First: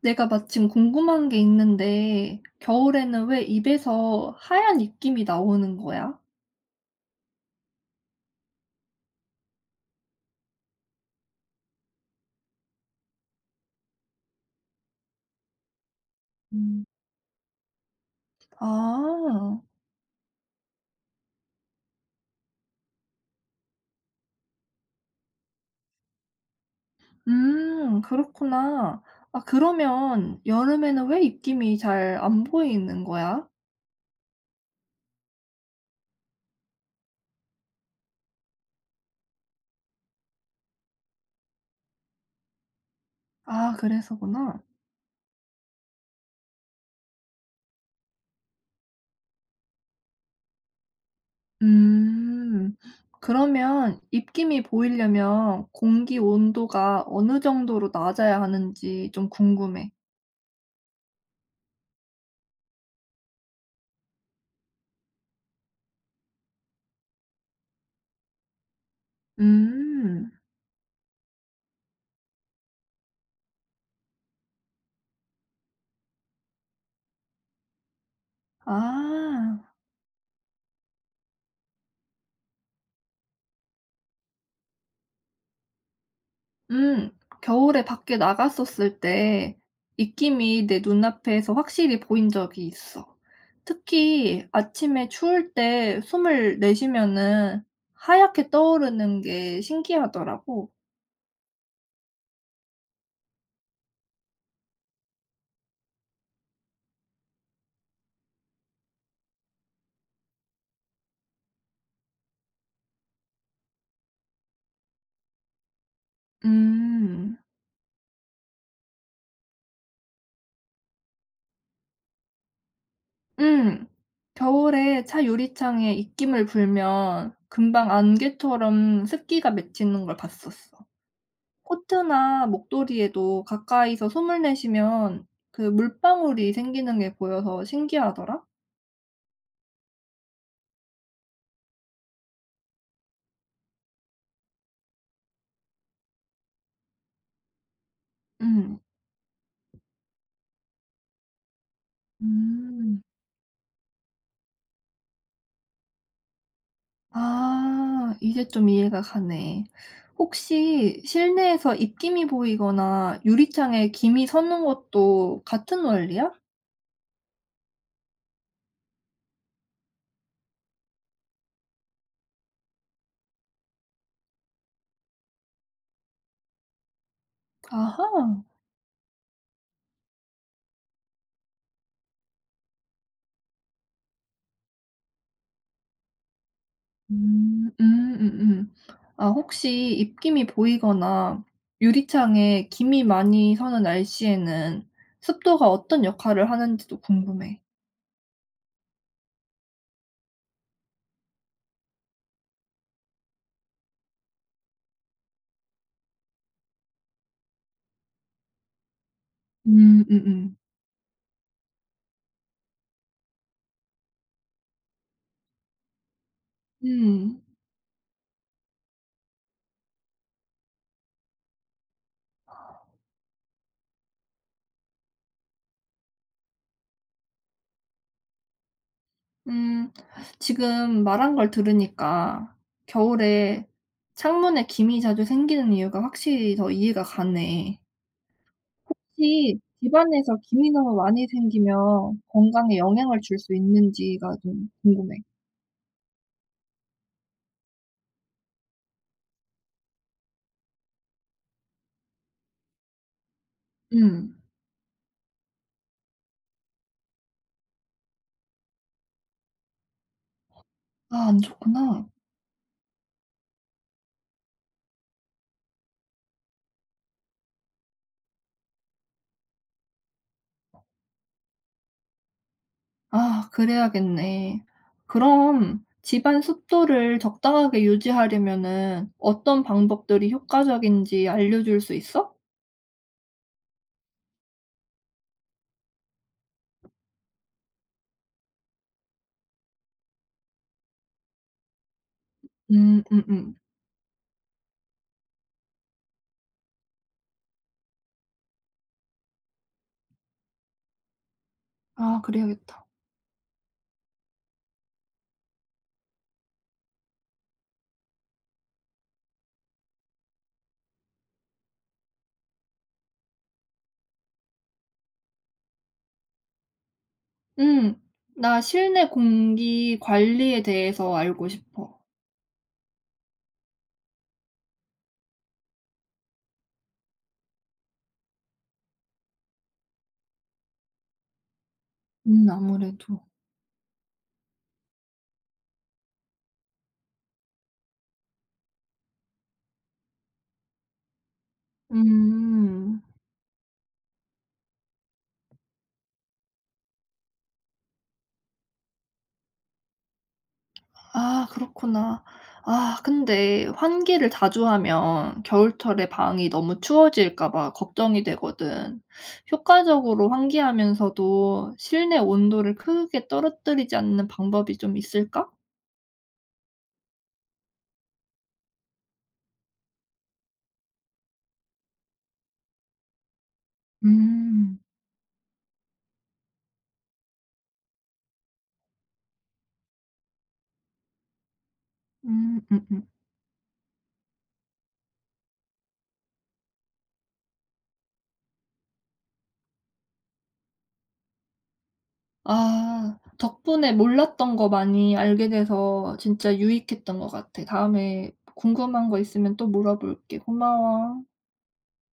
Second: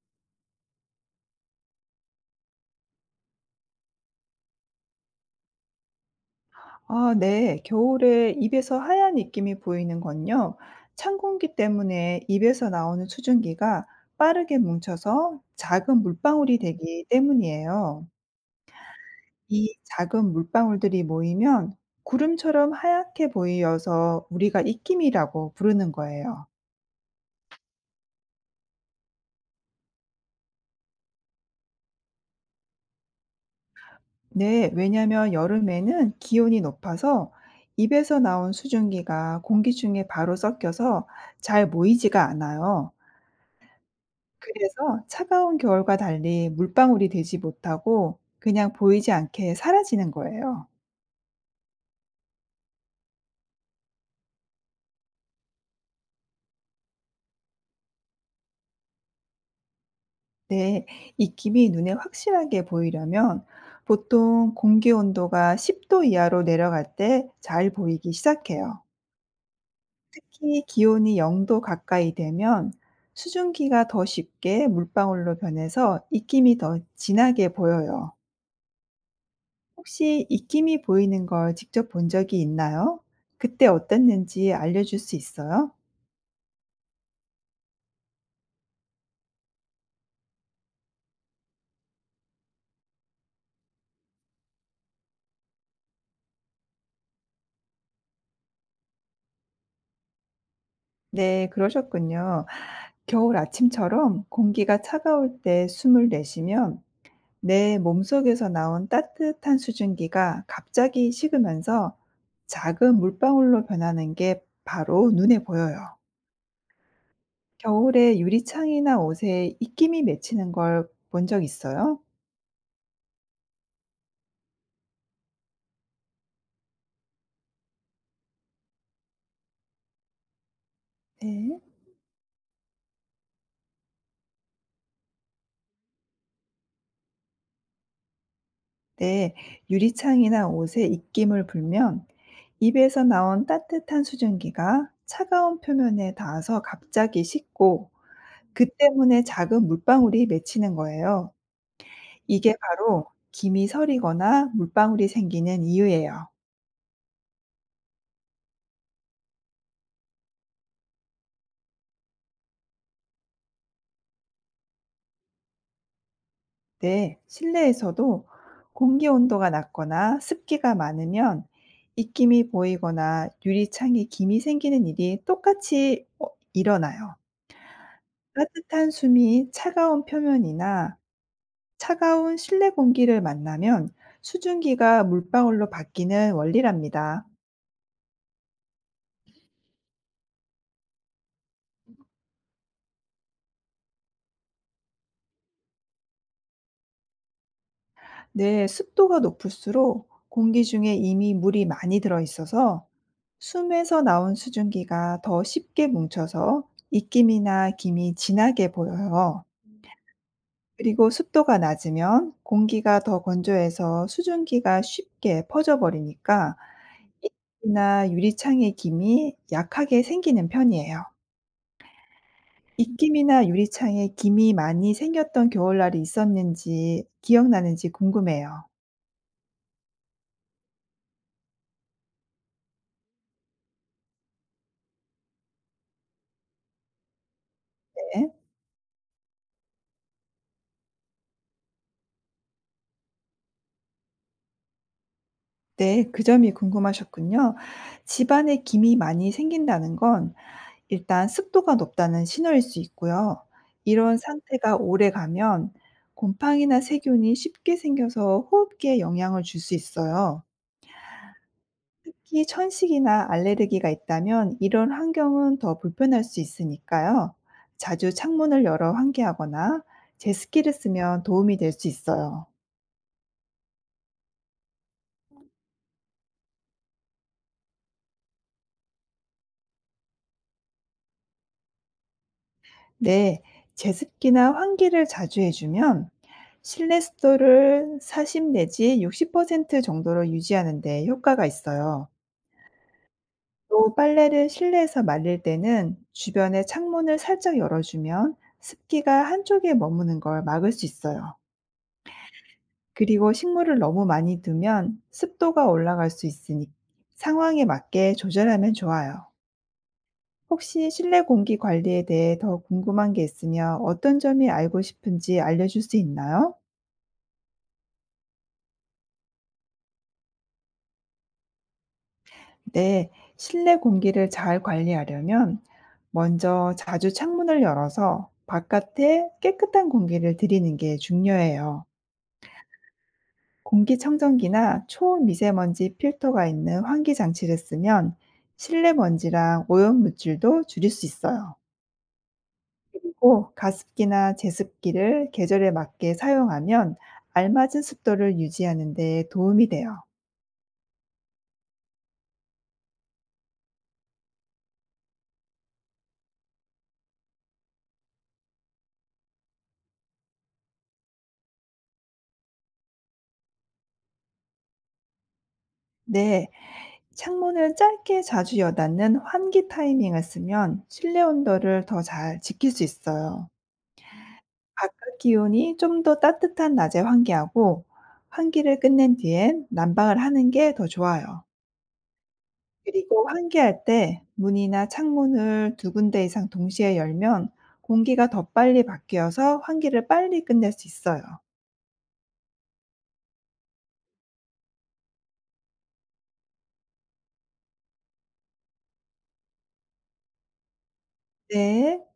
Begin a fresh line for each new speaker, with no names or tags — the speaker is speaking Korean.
내가 마침 궁금한 게 있는데, 겨울에는 왜 입에서 하얀 입김이 나오는 거야?
아 네. 겨울에 입에서 하얀 입김이 보이는 건요. 찬 공기 때문에 입에서 나오는 수증기가 빠르게 뭉쳐서 작은 물방울이
음.
되기 때문이에요.
아,
이 작은 물방울들이 모이면 구름처럼 하얗게 보이어서 우리가 입김이라고 부르는 거예요.
그렇구나. 아, 그러면 여름에는 왜 입김이 잘 안 보이는 거야?
네. 왜냐하면 여름에는 기온이 높아서 입에서 나온 수증기가 공기 중에 바로 섞여서 잘 모이지가 않아요.
아, 그래서구나.
그래서 차가운 겨울과 달리 물방울이 되지 못하고 그냥 보이지 않게 사라지는 거예요.
음, 그러면 입김이 보이려면 공기 온도가 어느 정도로 낮아야 하는지 좀 궁금해.
네. 익힘이 눈에 확실하게 보이려면 보통 공기 온도가 10도 이하로 내려갈 때 잘 보이기 시작해요.
음,
특히 기온이 0도 가까이 되면 수증기가 더 쉽게 물방울로 변해서 익힘이 더 진하게 보여요.
아.
혹시 익힘이 보이는 걸 직접 본 적이 있나요? 그때 어땠는지 알려줄 수 있어요?
음. 겨울에 밖에 나갔었을 때 입김이 내 눈앞에서 확실히 보인 적이 있어. 특히 아침에 추울 때 숨을 내쉬면은 하얗게 떠오르는 게 신기하더라고.
네, 그러셨군요. 겨울 아침처럼 공기가 차가울 때 숨을 내쉬면 내 몸속에서 나온 따뜻한 수증기가 갑자기 식으면서 작은 물방울로 변하는 게 바로 눈에 보여요.
음.
겨울에 유리창이나 옷에 입김이 맺히는 걸 본 적 있어요?
음. 겨울에 차 유리창에 입김을 불면 금방 안개처럼 습기가 맺히는 걸 봤었어.
네.
코트나 목도리에도 가까이서 숨을 내쉬면 그 물방울이 생기는 게 보여서 신기하더라.
네, 유리창이나 옷에 입김을 불면 입에서 나온 따뜻한 수증기가 차가운 표면에 닿아서 갑자기 식고 그
음.
때문에 작은 물방울이 맺히는 거예요. 이게
음.
바로 김이 서리거나 물방울이 생기는 이유예요.
아, 이제 좀 이해가 가네. 혹시 실내에서 입김이 보이거나 유리창에 김이 서는 것도 같은 원리야?
네, 실내에서도 공기 온도가 낮거나 습기가 많으면 입김이 보이거나 유리창에 김이 생기는 일이 똑같이 일어나요.
아하.
따뜻한 숨이 차가운 표면이나 차가운 실내 공기를 만나면 수증기가 물방울로 바뀌는 원리랍니다.
음. 아, 혹시 입김이 보이거나 유리창에 김이 많이 서는 날씨에는 습도가 어떤 역할을 하는지도 궁금해.
네, 습도가 높을수록 공기 중에 이미 물이 많이 들어 있어서 숨에서 나온 수증기가 더 쉽게 뭉쳐서 입김이나 김이 진하게 보여요.
음음.
그리고 습도가 낮으면 공기가 더 건조해서 수증기가 쉽게 퍼져버리니까
음.
입김이나 유리창의 김이 약하게 생기는 편이에요. 입김이나 유리창에 김이 많이 생겼던 겨울날이 있었는지 기억나는지 궁금해요.
음 지금 말한 걸 들으니까 겨울에 창문에 김이 자주 생기는 이유가 확실히 더 이해가 가네.
네.
혹시 집안에서 김이 너무 많이 생기면 건강에 영향을 줄 수 있는지가 좀 궁금해.
네, 그 점이 궁금하셨군요. 집안에 김이 많이 생긴다는 건 일단 습도가 높다는 신호일 수 있고요. 이런
음.
상태가 오래 가면 곰팡이나 세균이 쉽게 생겨서 호흡기에 영향을 줄 수 있어요.
아, 안 좋구나.
특히 천식이나 알레르기가 있다면 이런 환경은 더 불편할 수 있으니까요. 자주 창문을 열어 환기하거나 제습기를 쓰면 도움이 될 수 있어요.
아, 그래야겠네. 그럼 집안 습도를 적당하게 유지하려면은 어떤 방법들이 효과적인지 알려줄 수 있어?
네, 제습기나 환기를 자주 해주면 실내 습도를 40 내지 60% 정도로 유지하는 데 효과가 있어요.
음음.
또 빨래를 실내에서 말릴 때는 주변에 창문을 살짝 열어주면 습기가 한쪽에 머무는 걸 막을 수 있어요.
아, 그래야겠다.
그리고 식물을 너무 많이 두면 습도가 올라갈 수 있으니 상황에 맞게 조절하면 좋아요. 혹시 실내 공기 관리에 대해 더 궁금한 게 있으면 어떤 점이 알고 싶은지 알려줄 수 있나요?
음. 나 실내 공기 관리에 대해서 알고 싶어.
네, 실내 공기를 잘 관리하려면 먼저 자주 창문을 열어서 바깥에 깨끗한 공기를 들이는 게 중요해요.
음, 아무래도.
공기청정기나 초미세먼지 필터가 있는 환기 장치를 쓰면 실내 먼지랑 오염 물질도 줄일 수 있어요.
음.
고 가습기나 제습기를 계절에 맞게 사용하면 알맞은 습도를 유지하는 데 도움이 돼요.
아, 그렇구나. 아, 근데 환기를 자주 하면 겨울철에 방이 너무 추워질까 봐 걱정이 되거든. 효과적으로 환기하면서도 실내 온도를 크게 떨어뜨리지 않는 방법이 좀 있을까?
네, 창문을 짧게 자주 여닫는 환기 타이밍을 쓰면 실내 온도를 더 잘 지킬 수 있어요.
음.
바깥 기온이 좀 더 따뜻한 낮에 환기하고 환기를 끝낸 뒤엔 난방을 하는 게 더 좋아요.
음음.
그리고 환기할 때 문이나 창문을 두 군데 이상 동시에 열면 공기가 더 빨리 바뀌어서 환기를 빨리 끝낼 수 있어요.
아, 덕분에 몰랐던 거 많이 알게 돼서 진짜 유익했던 것 같아. 다음에 궁금한 거 있으면 또 물어볼게. 고마워.
네.